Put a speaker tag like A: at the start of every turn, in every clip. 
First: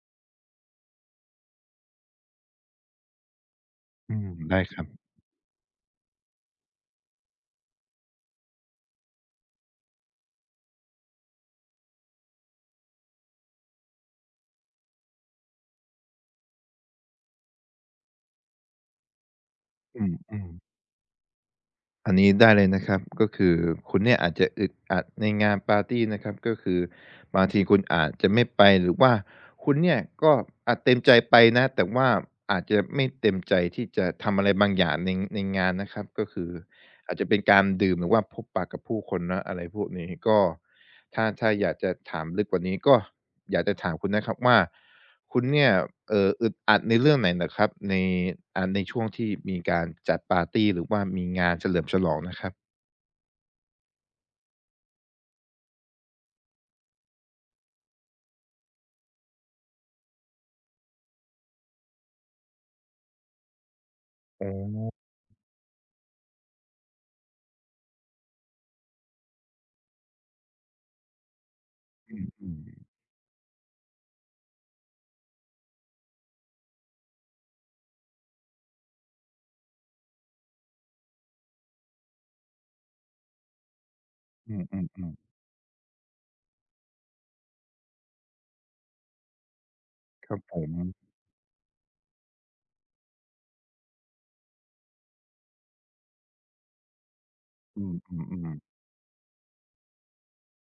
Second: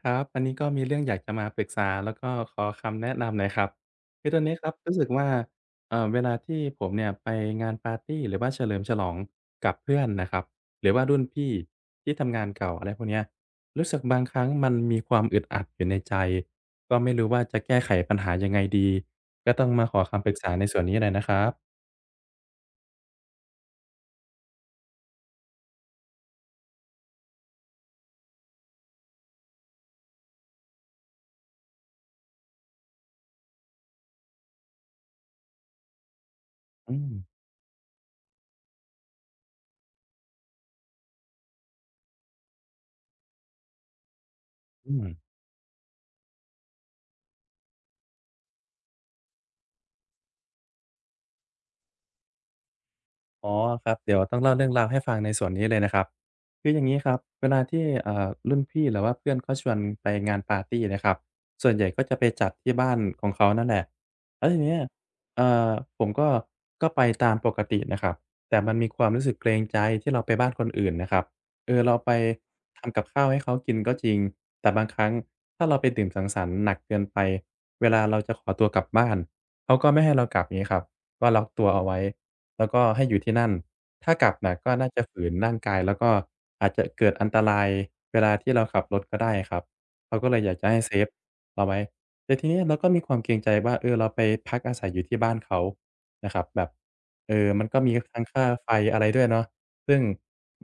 A: ครับอันนี้ก็มีเรื่องอยากจะมาปรึกษาแล้วก็ขอคำแนะนำหน่อยครับคือตอนนี้
B: ได้
A: ครับ
B: ครับ
A: รู้สึกว่าเวลาที่ผมเนี่ยไปงานปาร์ตีหรือว่าเฉลิมฉลองกับเพื่อนนะครับหรือว่ารุ่นพี่ที่ทำงานเก่าอะไรพวกเนี้ยรู้สึกบางครั้งมันมีความอึดอัดอยู่ในใจก็ไม่รู้ว่าจะแก้ไขปัญหายังไงดีก็ต้องมาขอ
B: อืม
A: คำปรึ
B: อ
A: ก
B: ม
A: ษาในส่วนนี้หน่อยนะครับ
B: อันนี้ได้เลยนะครับก็คือคุณเนี่ยอาจจะอึดอัดในงานปาร์ตีนะครับก็คือบางทีคุณอาจจะไม่ไปหรือว่าคุณเนี่ยก็อาจเต็มใจไปนะแต่ว่าอาจจะไม่เต็มใจที่จะทำอะไรบางอย่างในงานนะครับก็คือ
A: อืม
B: อาจจะเป็นการดื่มหรือว่าพบปะกับผู้คนนะอะไรพวกนี้ก็ถ้าอยากจะถามลึกกว่านี้ก็อยากจะถามคุณนะครับว่า
A: อืม
B: คุณเนี่ยอึดอัดในเรื่องไหนเหรอครับในในช่วงที่มีการจัดปาร์ตีหรือว่ามีงานเฉลิมฉลองนะครับ
A: อ๋อครับเดี๋ยวต้องเล่าเรื่องราวให้ฟังในส่วนนี้เลยนะครับคืออย่างงี้ครับเวลาที่รุ่นพี่หรือว่าเพื่อนเขาชวนไปงานปาร์ตีนะครับส่วนใหญ่ก็จะไปจัดที่บ้านของเขานั่นแหละแล้
B: อ๋
A: ว
B: อ
A: ทีเนี้ยเอ่อผมก็ไปตามปกตินะครับแต่มันมีความรู้สึกเกรงใจที่เราไปบ้านคนอื่นนะครับเออเราไป
B: อืม
A: ทำ
B: ๆ
A: กับข้าวให้เขากินก็จริงแต่บางครั้งถ้าเราไปดื่มสังสรรค์หนักเกินไปเวลาเราจะขอตัวกลับบ้านเขาก็ไม่ให้เรากลับอย่างนี้ครับก็ล็อกตัวเอาไว้ แล้วก็ให้อยู่ที่นั่น ถ้ากลับน่ะ
B: อื
A: ก็น่าจะ
B: มๆ
A: ฝืนร่างกายแล้วก็อาจจะเกิดอันตรายเวลาที่เราขับรถก็ได้ครับเรา
B: ๆ
A: ก็
B: ค
A: เล
B: รับ
A: ยอยา
B: ผ
A: กจะ
B: ม
A: ให้เซฟเราไว้แต่ทีเนี้ยเราก็มีความเกรงใจว่าเออเราไปพักอาศัยอยู่ที่บ้านเขานะครับแบบเออมันก็
B: อื
A: มีทั้งค่า
B: มๆ
A: ไฟ
B: ๆ
A: อะไรด้วยเนาะซึ่ง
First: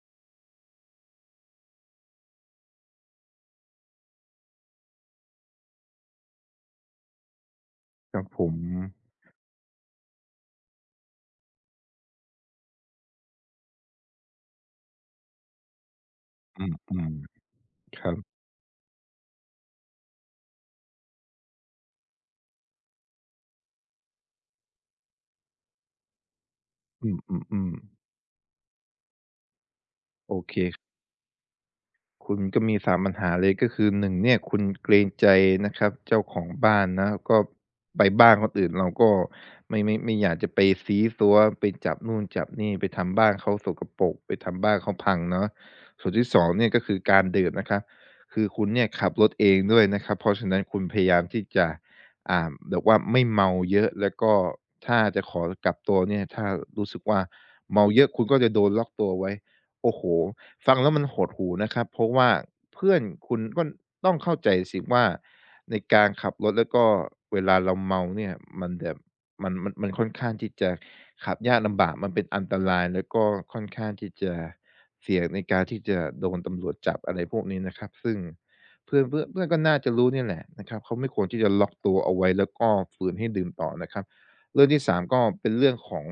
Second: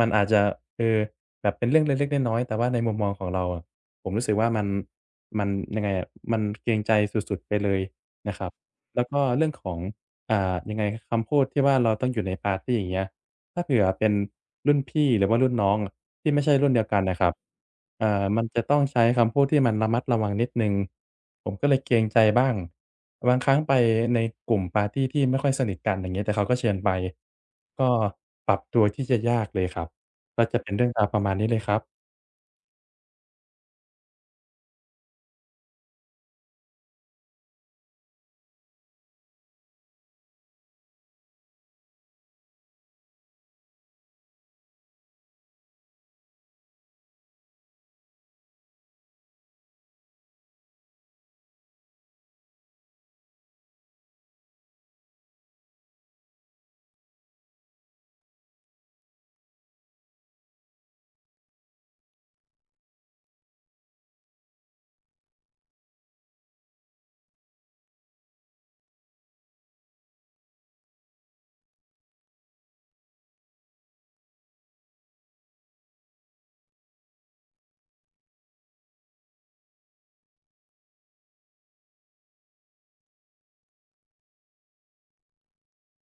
A: มันอาจจะเออแบบเป็นเรื่องเล็กๆน้อยๆแต่ว่าในมุมมองของเราอะผมรู้สึกว่ามันยังไงอะมันเกรงใจสุดๆไปเลย
B: ครับ
A: นะ
B: ผ
A: ครับ
B: ม
A: แล้วก็เรื่องของ อ่ายังไงคำพูดที่ว่าเราต้องอยู่ในปาร์ตีอย่างเงี้ยถ้าเผื่อเป็นรุ่นพี่หรือว่ารุ่นน้องอะที่ไม่ใช่
B: อ
A: รุ่นเดียวกั
B: ื
A: น
B: ม
A: น่ะครับ
B: ๆครับ
A: มันจะต้องใช้คำพูดที่มันระมัดระวังนิดหนึ่งผมก็เลยเกรงใจบ้างบางครั้งไปในกลุ่มปาร์ตีที่ไม่ค่อยสนิทกันอย่างเงี้ยแต่เขาก็เชิญไป
B: อืมๆ
A: ก็
B: ๆ
A: ปรับตัวที่จะยากเลยครับ
B: โอ
A: ก็
B: เค
A: จะเป็นเรื่องราวประมาณนี้เลยครับ
B: คุณก็มีสามปัญหาเลยก็คือหนึ่งเนี่ยคุณเกรงใจนะครับเจ้าของบ้านนะก็ไปบ้านคนอื่นเราก็ไม่อยากจะไปซี้ซั้วไปจับนู่นจับนี่ไปทำบ้านเขาสกปรกไปทำบ้านเขาพังเนาะส่วนที่2เนี่ยก็คือการดื่มนะครับคือคุณเนี่ยขับรถเองด้วยนะครับเพราะฉะนั้นคุณพยายามที่จะอ่าแบบว่าไม่เมาเยอะแล้วก็ถ้าจะขอกลับตัวเนี่ยถ้ารู้สึกว่าเมาเยอะคุณก็จะโดนล็อกตัวไว้โอ้โฮ ฟังแล้วมันหดหู่นะครับเพราะว่าเพื่อนคุณก็ต้องเข้าใจสิว่าในการขับรถแล้วก็เวลาเราเมาเนี่ยมันแบบมันค่อนข้างที่จะขับยากลำบากมันเป็นอันตรายแล้วก็ค่อนข้างที่จะเสี่ยงในการที่จะโดนตำรวจจับอะไรพวกนี้นะครับซึ่งเพื่อนเพื่อนเพื่อนก็น่าจะรู้เนี่ยแหละนะครับเขาไม่ควรที่จะล็อกตัวเอาไว้แล้วก็ฝืนให้ดื่มต่อนะครับเรื่องที่3ก็เป็นเรื่องของ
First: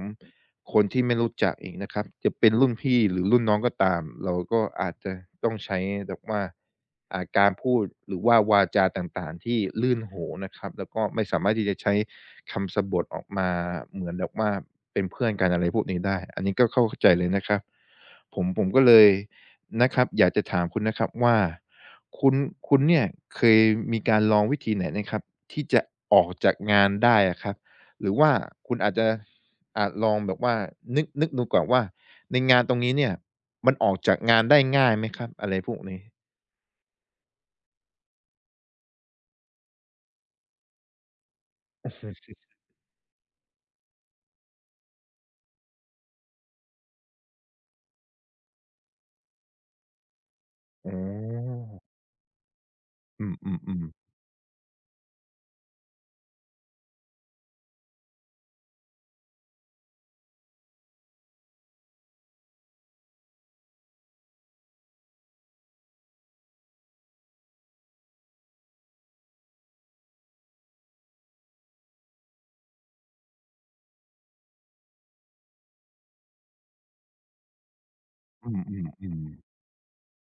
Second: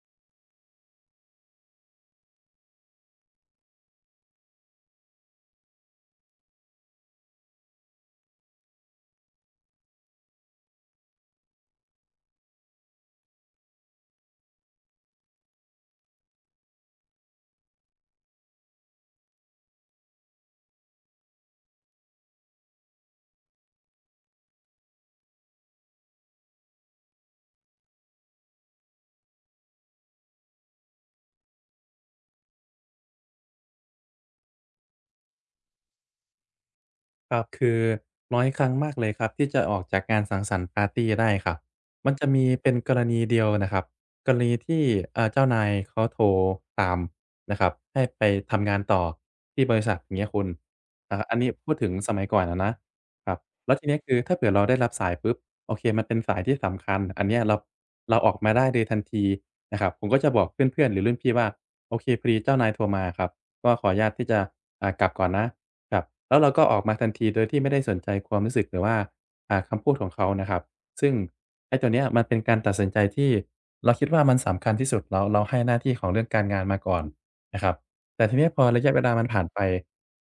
B: คนที่ไม่รู้จักอีกนะครับจะเป็นรุ่นพี่หรือรุ่นน้องก็ตามเราก็อาจจะต้องใช้แบบว่าการพูดหรือว่าวาจาต่างๆที่ลื่นหูนะครับแล้วก็ไม่สามารถที่จะใช้คำสบถออกมาเหมือนแบบว่าเป็นเพื่อนกันอะไรพวกนี้ได้อันนี้ก็เข้าใจเลยนะครับผมก็เลยนะครับอยากจะถามคุณนะครับว่าคุณคุณเนี่ยเคยมีการลองวิธีไหนนะครับที่จะออกจากงานได้อะครับหรือว่าคุณอาจจะ อาจลองแบบว่านึกดูก่อนว่าในงานตรงนี้เนี่ยมันออกจากงานได้ง่ายไหมครับอะไรพวกนี้
A: ครับคือน้อยครั้งมากเลยครับที่จะออกจากงานสังสรรค์ปาร์ตีได้ครับมันจะ มีเป็นกรณีเดียวนะครับกรณีที่เจ้านายเขาโทรตามนะครับให้ไปทำงานต่อที่บริษัทอย่างเงี้ยคุณ
B: อ๋
A: อันนี้
B: อ
A: พูดถึงสมัยก่อนอะนะ
B: อื
A: ครับแล้ว
B: ม
A: ที
B: ๆ
A: เนี้ย
B: ๆ
A: คือถ้าเผื่อเราได้รับสายปุ๊บโอเคมันเป็นสายที่สำคัญอันเนี้ยเราออกมาได้เลยทันทีนะครับผมก็จะบอกเพื่อนๆหรือรุ่นพี่ว่าโอเคพอดีเจ้านายโทรมาครับก็ขออนุญาตที่จะกลับก่อนนะ ครับแล้วเราก็ออกมาทันทีโดยที่ไม่ได้สนใจความรู้สึกหรือว่าคำพูดของเขานะครับซึ่งไอ้ตัวเนี้ยมันเป็นการตัดสินใจที่เราคิดว่ามันสำคัญที่สุดเราให้หน้าที่ของเรื่องการงานมาก่อนนะครับแต่ทีเนี้
B: อื
A: ยพอระยะเวลามัน
B: มๆ
A: ผ่าน
B: ๆ
A: ไป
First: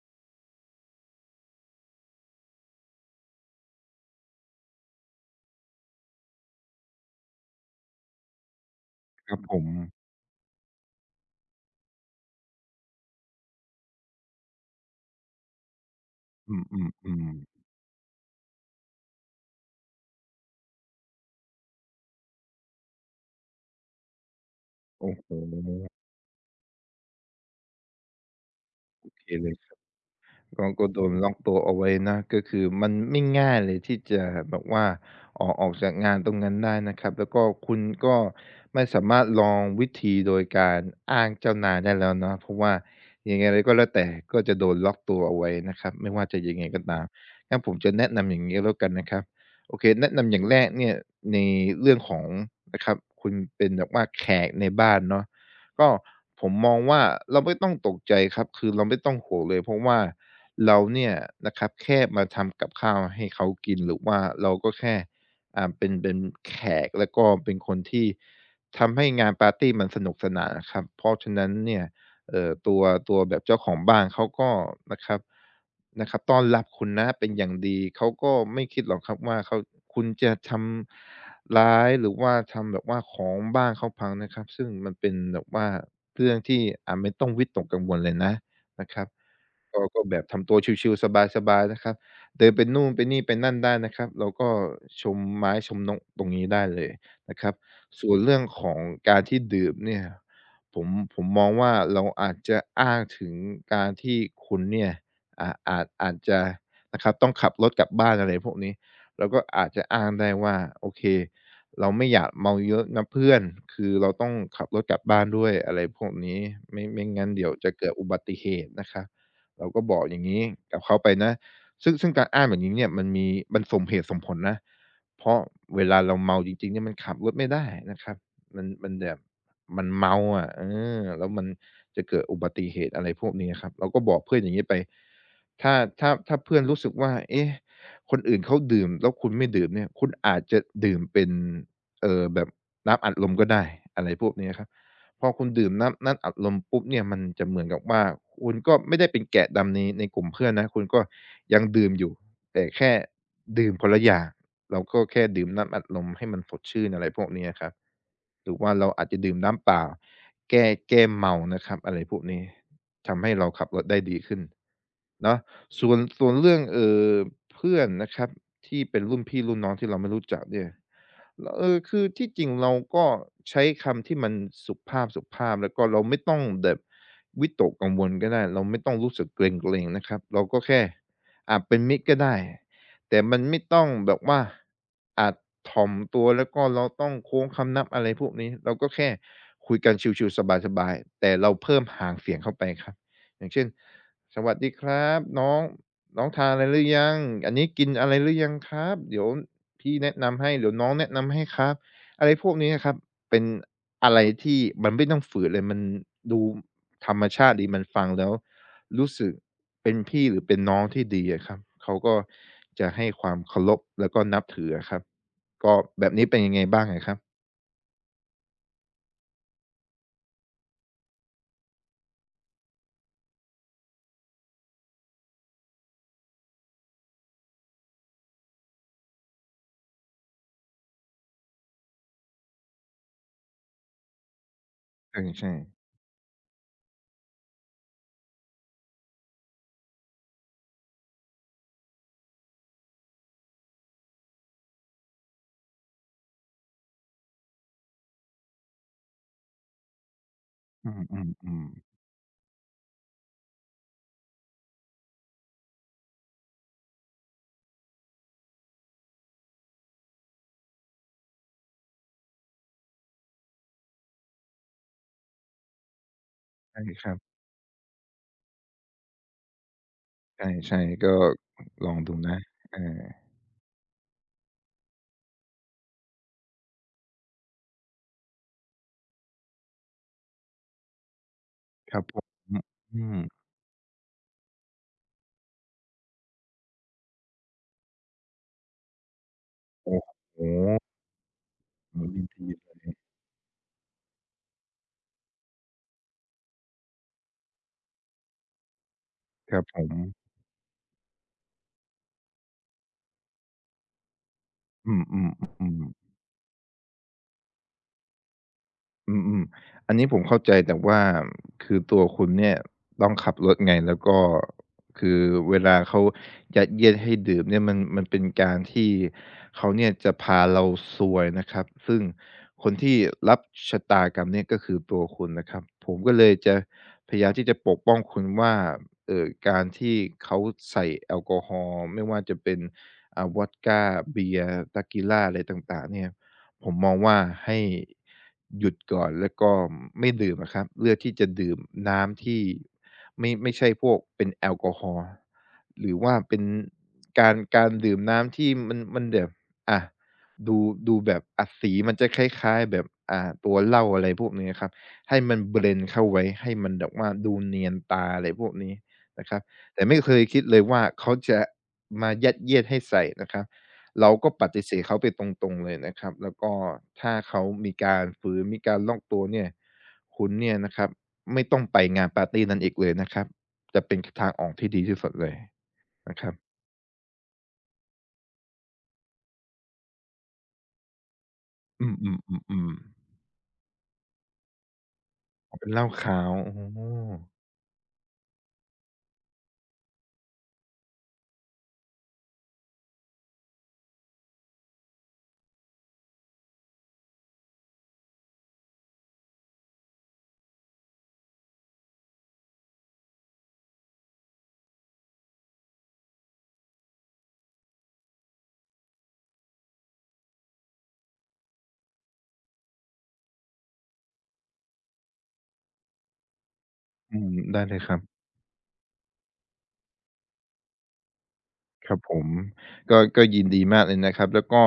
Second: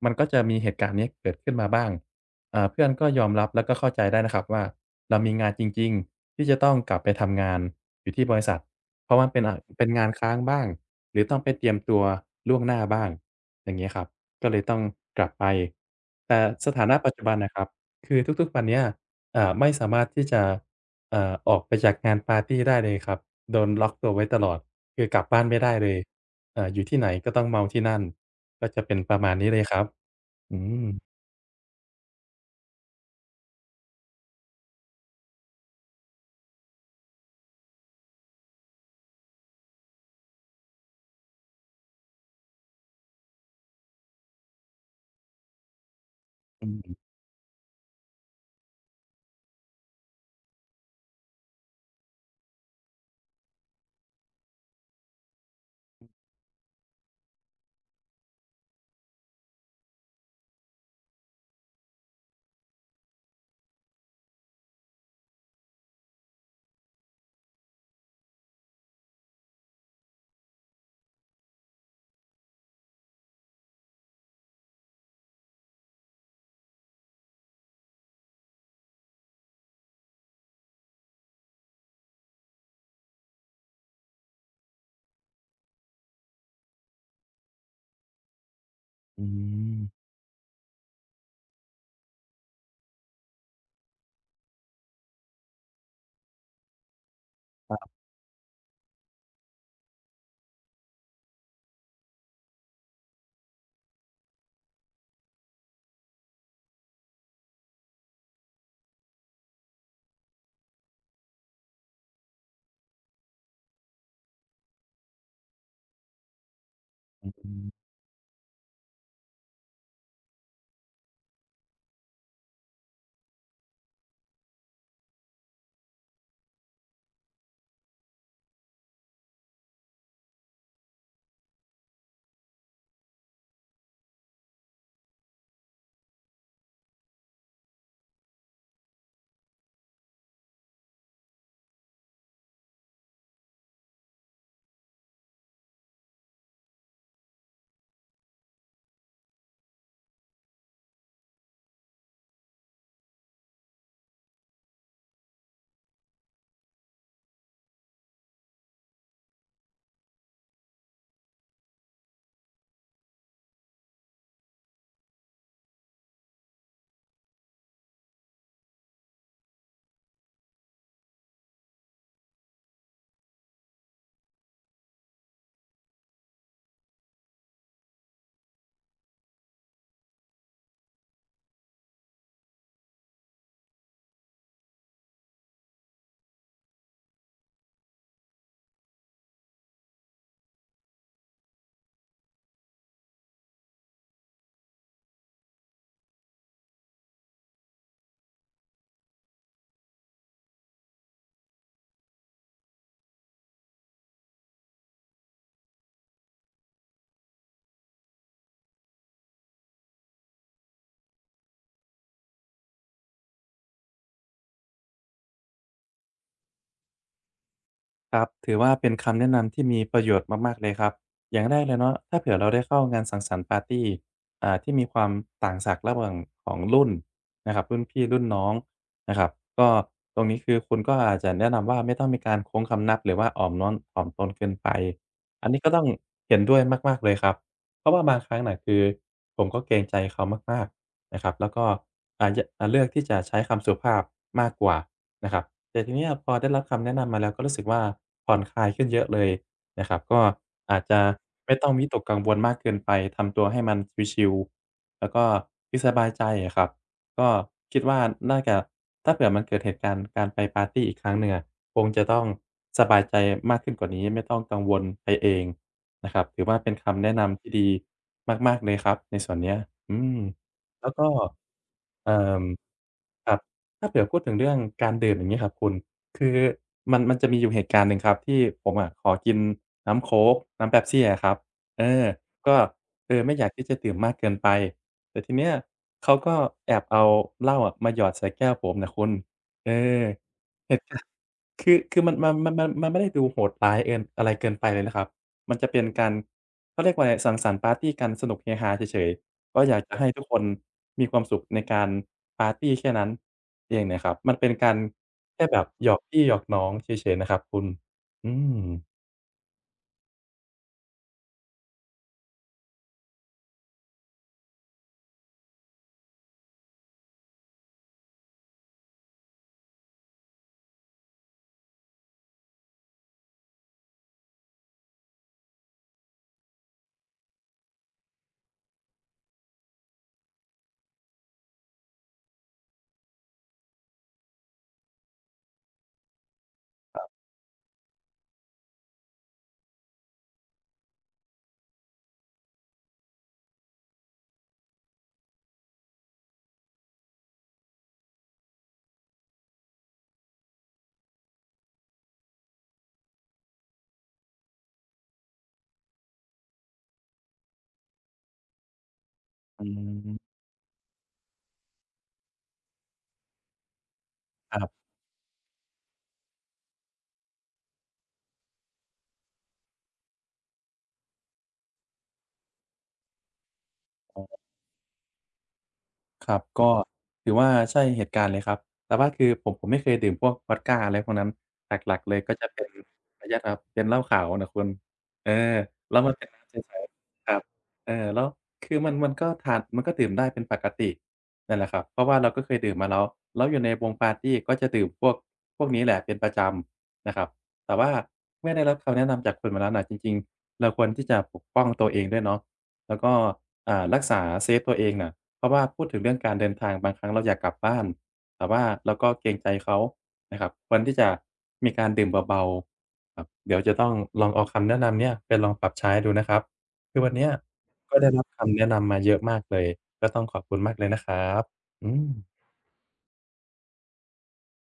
A: มันก็จะมีเหตุการณ์เนี้ยเกิดขึ้นมาบ้างเพื่อนก็ยอมรับแล้วก็เข้าใจได้นะครับว่าเรามีงานจริงๆที่จะต้องกลับไปทำงานอยู่ที่บริษัทเพราะมัน
B: ครั
A: เป็
B: บ
A: น
B: ผม
A: เป็นงานค้างบ้างหรือต้องไปเตรียมตัวล่วงหน้าบ้างอย่างงี้ครับ ก็เลยต้องกลับไป แต่
B: อื
A: สถานะปัจจุ
B: ม
A: บันนะค
B: ๆๆ
A: รับ คือทุกๆวันเนี้ยไม่สามารถที่จะออกไปจากงานปาร์ตีได้เลยครับโดนล็อกตัวไว้ตลอด คือ
B: โอ้
A: กลับ
B: โฮ
A: บ้านไม่ได้เลยอยู่ที่ไหนก็ต้องเมาที่นั่น ก็จะเป็น
B: โอ
A: ประ
B: เค
A: มาณ
B: เล
A: นี้
B: ย
A: เลยครับอื
B: เราก็
A: ม
B: โดนล็อกตัวเอาไว้นะก็คือมันไม่ง่ายเลยที่จะแบบว่าออกจากงานตรงนั้นได้นะครับแล้วก็คุณก็ไม่สามารถลองวิธีโดยการอ้างเจ้านายได้แล้วเนาะเพราะว่ายังไงก็แล้วแต่ก็จะโดนล็อกตัวเอาไว้นะครับไม่ว่าจะยังไง
A: อื
B: ก็
A: ม
B: ตามงั้นผมจะแนะนำอย่างนี้แล้วกันนะครับโอเคแนะนำอย่างแรกเนี่ยในเรื่องของนะครับคุณเป็นแบบว่าแขกในบ้านเนาะ ก็ผมมองว่าเราไม่ต้องตกใจครับคือเราไม่ต้องห่วงเลยเพราะว่าเราเนี่ยนะครับแค่มาทำกับข้าวให้เขากินหรือว่าเราก็แค่เป็นแขกแล้วก็เป็นคนที่ทำให้งานปาร์ตีมันสนุกสนานอะครับเพราะฉะนั้นเนี่ย เอ่อตัวตัวแบบเจ้าของบ้านเขาก็นะครับนะครับต้อนรับคุณนะเป็นอย่างดีเขาก็ไม่คิดหรอกครับว่าเขาคุณจะทำร้ายหรือว่าทำแบบว่าของบ้านเขาพังนะครับซึ่งมันเป็นแบบว่าเรื่องที่ไม่ต้องวิตกกังวลเลยนะนะครับ
A: อ
B: ก็
A: ื
B: ก็แบบทำตัวชิลๆสบายๆนะครับเดินไปนู่นไปนี่ไปนั่นได้นะครับเราก็ชมไม้ชมนกตรงนี้ได้เลยนะครับส่วนเรื่องของการที่ดื่มเนี่ยผมผมมองว่าเราอาจจะอ้างถึงการที่คุณเนี่ยอาจจะนะครับต้องขับรถกลับบ้านอะไรพวกนี้เราก็อาจจะอ้างได้ว่าโอเคเราไม่อยากเมาเยอะนะเพื่อนคือเราต้องขับรถกลับบ้านด้วยอะไรพวกนี้ไม่งั้นเดี๋ยวจะ
A: ม
B: เกิดอุบัติเหตุนะครับ เราก็บอกอย่างนี้กับเขาไปนะซึ่งการอ้างแบบนี้เนี่ยมันมีมันสมเหตุสมผลนะเพราะเวลาเราเมาจริงๆเนี่ยมันขับรถไม่ได้นะครับมันแบบมันเมาอะแล้วมันจะเกิดอุบัติเหตุอะไรพวกนี้ครับเราก็บอกเพื่อนอย่างนี้ไปถ้าถ้าเพื่อนรู้สึกว่าเอ๊ะคนอื่นเขาดื่มแล้วคุณไม่ดื่มเนี่ยคุณอาจจะดื่มเป็นแบบน้ำอัดลมก็ได้อะไรพวกนี้ครับ พอคุณดื่มน้ำอัดลมปุ๊บเนี่ยมันจะเหมือนกับว่าคุณก็ไม่ได้เป็นแกะดำในกลุ่มเพื่อนนะคุณก็ยังดื่มอยู่แต่แค่ดื่มคนละอย่างเราก็แค่ดื่มน้ำอัดลมให้มันสดชื่นอะไรพวกนี้อะครับหรือว่าเราอาจจะดื่มน้ำเปล่าแก้แก้เมานะครับอะไรพวกนี้ ทำให้เราขับรถได้ดีขึ้นเนาะส่วนเรื่องเพื่อนนะครับที่เป็นรุ่นพี่รุ่นน้องที่เราไม่รู้จักเนี่ยลคือที่จริงเราก็ใช้คำที่มันสุภาพแล้วก็เราไม่ต้องแบบวิตกกังวลก็ได้เราไม่ต้องรู้สึกเกร็งๆนะครับเราก็แค่เป็นมิตรก็ได้ แต่มันไม่ต้องแบบว่าอาจถ่อมตัวแล้วก็เราต้องโค้งคำนับอะไรพวกนี้เราก็แค่คุยกันชิวๆสบายๆแต่เราเพิ่มห่างเสียงเข้าไปครับอย่างเช่นสวัสดีครับน้องน้องทานอะไรหรือยังอันนี้กินอะไรหรือยังครับเดี๋ยวพี่แนะนำให้เดี๋ยวน้องแนะนำให้ครับอะไรพวกนี้นะครับเป็นอะไรที่มันไม่ต้องฝืนเลยมันดูธรรมชาติดีมันฟังแล้ว รู้สึกเป็นพี่หรือเป็นน้องที่ดีอะครับเขาก็จะให้ความเคารพแล้วก็นับถืออะครับก็แบบนี้เป็นยังไงบ้างอะครับ
A: ครับถือว่าเป็นคำแนะนำที่มีประโยชน์มากๆเลยครับอย่างแรกเลยเนาะถ้าเผื่อเราได้เข้างานสังสรรค์ปาร์ตีที่มีความต่างศักย์ระหว่างของรุ่นนะครับรุ่นพี่รุ่นน้องนะครับก็ตรงนี้คือคุณก็อาจจะแนะนำว่าไม่ต้องมีการโค้งคำนับหรือว่าอ่อมน้อมถ่อมตนเกินไปอัน
B: ใช่
A: นี้
B: ๆ
A: ก็ต้องเห็นด้วยมากๆเลยครับเพราะว่าบางครั้งน่ะคือผมก็เกรงใจเขามากๆนะครับแล้วก็อาจจะเลือกที่จะใช้คำสุภาพมากกว่านะครับ แต่ทีเนี้ยพอได้รับคำแนะนำมาแล้วก็รู้สึกว่าผ่อนคลายขึ้นเยอะเลยนะครับก็อาจ
B: อ
A: จะ
B: ื
A: ไม่
B: ม
A: ต้องวิ
B: ๆ
A: ตกกังวลมากเกินไปทำตัวให้มันชิลๆแล้วก็คือสบายใจอะครับก็คิดว่าน่าจะถ้าเผื่อมันเกิดเหตุการณ์การไปปาร์ตีอีกครั้งหนึ่งอะคงจะต้องสบายใจมากขึ้นกว่านี้ไม่ต้องกังวลไปเองนะครับถือว่าเป็
B: ๆ
A: น
B: ใช่
A: คำ
B: ค
A: แนะ
B: รับ
A: นำที่ดีมากๆเลยครับในส่วนเนี้ยอืม
B: ใช่
A: แล้วก็
B: ๆก็ลองดู
A: เอ่
B: นะ
A: อ
B: อา
A: ครับ ถ้าเผื่อพูดถึงเรื่องการดื่มอย่างนี้ครับคุณคือมันจะมีอยู่เหตุการณ์หนึ่งครับที่ผมอะขอกินน้ำโค้กน้ำเป๊ปซี่อะครับเอ
B: ครั
A: อ
B: บผม
A: ก็
B: อื
A: เอ
B: ม
A: อไม่อยากที่จะดื่มมากเกินไปแต่ทีเนี้ยเขาก็แอบเอาเหล้าอะมาหยอดใส่แก้วผมนะคุณเอ
B: โอ้
A: อ
B: โฮ
A: เหตุการณ์ คือคื
B: โอ้
A: อมัน
B: ยิน
A: มัน
B: ดี
A: มันมันมันไม่ได้ดูโหดร้ายเกินอะไรเกินไปเลยนะครับมันจะเป็นการเขาเรียกว่าไรสังสรรค์ปาร์ตีกันสนุกเฮฮาเฉย
B: ค
A: ๆ
B: รั
A: ก็
B: บ
A: อ
B: ผ
A: ยาก
B: ม
A: จะให้ทุกคนมีความสุขในการปาร์ตีแค่นั้นเองนะครับมันเป็นการ
B: อืม
A: แค่แบบหยอ
B: ๆ
A: ก
B: ๆ
A: พี่หยอกน้องเฉยๆนะครับคุณอืม
B: อืมอืมอันนี้ผมเข้าใจแต่ว่าคือตัวคุณเนี่ยต้องขับรถไงแล้วก็คือเวลาเขายัดเยียดให้ดื่มเนี่ยมันเป็นการที่เขาเนี่ยจะพาเราซวยนะครับซึ่งคนที่รับชะตากรรมเนี่ยก็คือตัวคุณนะครับผมก็เลยจะพยายามที่จะปกป้องคุณว่าเออการที่เขาใส่แอลกอฮอล์ไม่ว่าจะเป็นวอดกาเบียร์ tequia อะไรต่างๆเนี่ย ผมมองว่าให้หยุดก่อนแล้วก็ไม่ดื่มอะครับเลือกที่จะดื่มน้ำที่ไม่ใช่พวกเป็นแอลกอฮอล์หรือว่าเป็นการดื่มน้ำที่มันแบบอะดูดูแบบอดสีมันจะคล้ายๆแบบตัวเหล้าอะไรพวกนี้ครับให้มันเบลนเข้าไว้ให้มันแบบว่าดูเนียนตาอะไรพวกนี้นะครับ
A: อื
B: แต่ไม่เคย
A: ม
B: คิดเลยว่าเขาจะมายัดเยียดให้ใส่นะครับ เราก็ป
A: ค
B: ฏิ
A: รั
B: เสธ
A: บ
B: เขาไปตรงๆเลยนะครับแล้วก็ถ้าเขามีการฝืนมีการล็อกตัวเนี่ยคุณเนี่ยนะครับไม่ต้องไปงานปาร์ตี้นั้นอีกเลยนะครับจะเป็นทางออกที่ดีที่สุดเลยนะค
A: ค
B: รั
A: รั
B: บ
A: บก็ถือว่าใช่เหตุการณ์เลยครับแต่ว่าคือผมไม่เคยดื่มพวกวอดกาอะไรพวกนั้นห
B: อืม
A: ลักๆ
B: อื
A: เล
B: ม
A: ยก็จะ
B: อ๋
A: เป็นขออนุญาตครับเป็นเหล้าขาวน่ะคุณเออ
B: อมเป็นเหล้า
A: แล้วมัน
B: ขา
A: เป็น
B: ว
A: น้ำใส
B: โอ๋
A: ๆครับเออแล้วคือมันก็ทานมันก็ดื่มได้เป็นปกตินั่นแหละครับเพราะว่าเราก็เคยดื่มมาแล้วแล้วอยู่ในวงปาร์ตีก็จะดื่มพวกนี้แหละเป็นประจำนะครับแต่ว่าเมื่อได้รับคำแนะนำจากคุณมาแล้วน่ะจริงๆเราควรที่จะปกป้องตัวเองด้วยเนาะแล้วก็รักษาเซฟตัวเองน่ะ เพราะว่าพูดถึงเรื่องการเดินทางบางครั้งเราอยากกลับบ้านแต่ว่าเราก็เกรงใจเขานะครับควรที่จะมีการดื่มเบาๆครับเดี๋ยวจะต้องลองเอาคำแนะนำเนี่ยไปลองปรับใช้ดูนะครับคือวัน
B: อื
A: เนี้
B: ม
A: ย
B: ได้เลยค
A: ก็
B: รับ
A: ได้รับคำแนะนำมาเยอะมากเลยก็ต้องขอบคุณมากเลยนะครับอื
B: ครับ
A: ม
B: ผมก็ยินดีมากเลยนะครับแล้วก็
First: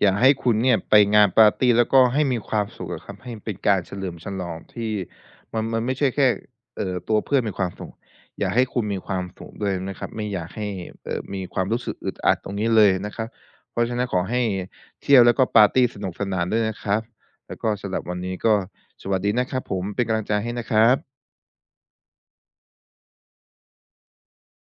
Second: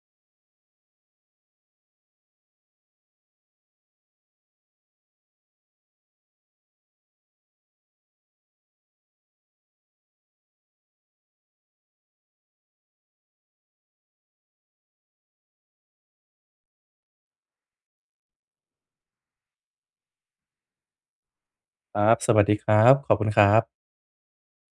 B: อยากให้คุณเนี่ยไปงานปาร์ตีแล้วก็ให้มีความสุขอะครับให้มันเป็นการเฉลิมฉลองที่มันไม่ใช่แค่ตัวเพื่อนมีความสุขอยากให้คุณมีความสุขด้วยนะครับไม่อยากให้มีความรู้สึกอึดอัดตรงนี้เลยนะครับเพราะฉะนั้นขอให้เที่ยวแล้วก็ปาร์ตีสนุกสนานด้วยนะครับแล้วก็สำหรับวันนี้ก็สวัสดีนะครับผมเป็นกำลังใจให้นะครับ
A: ครับ สวัสดีครับขอบคุณครับ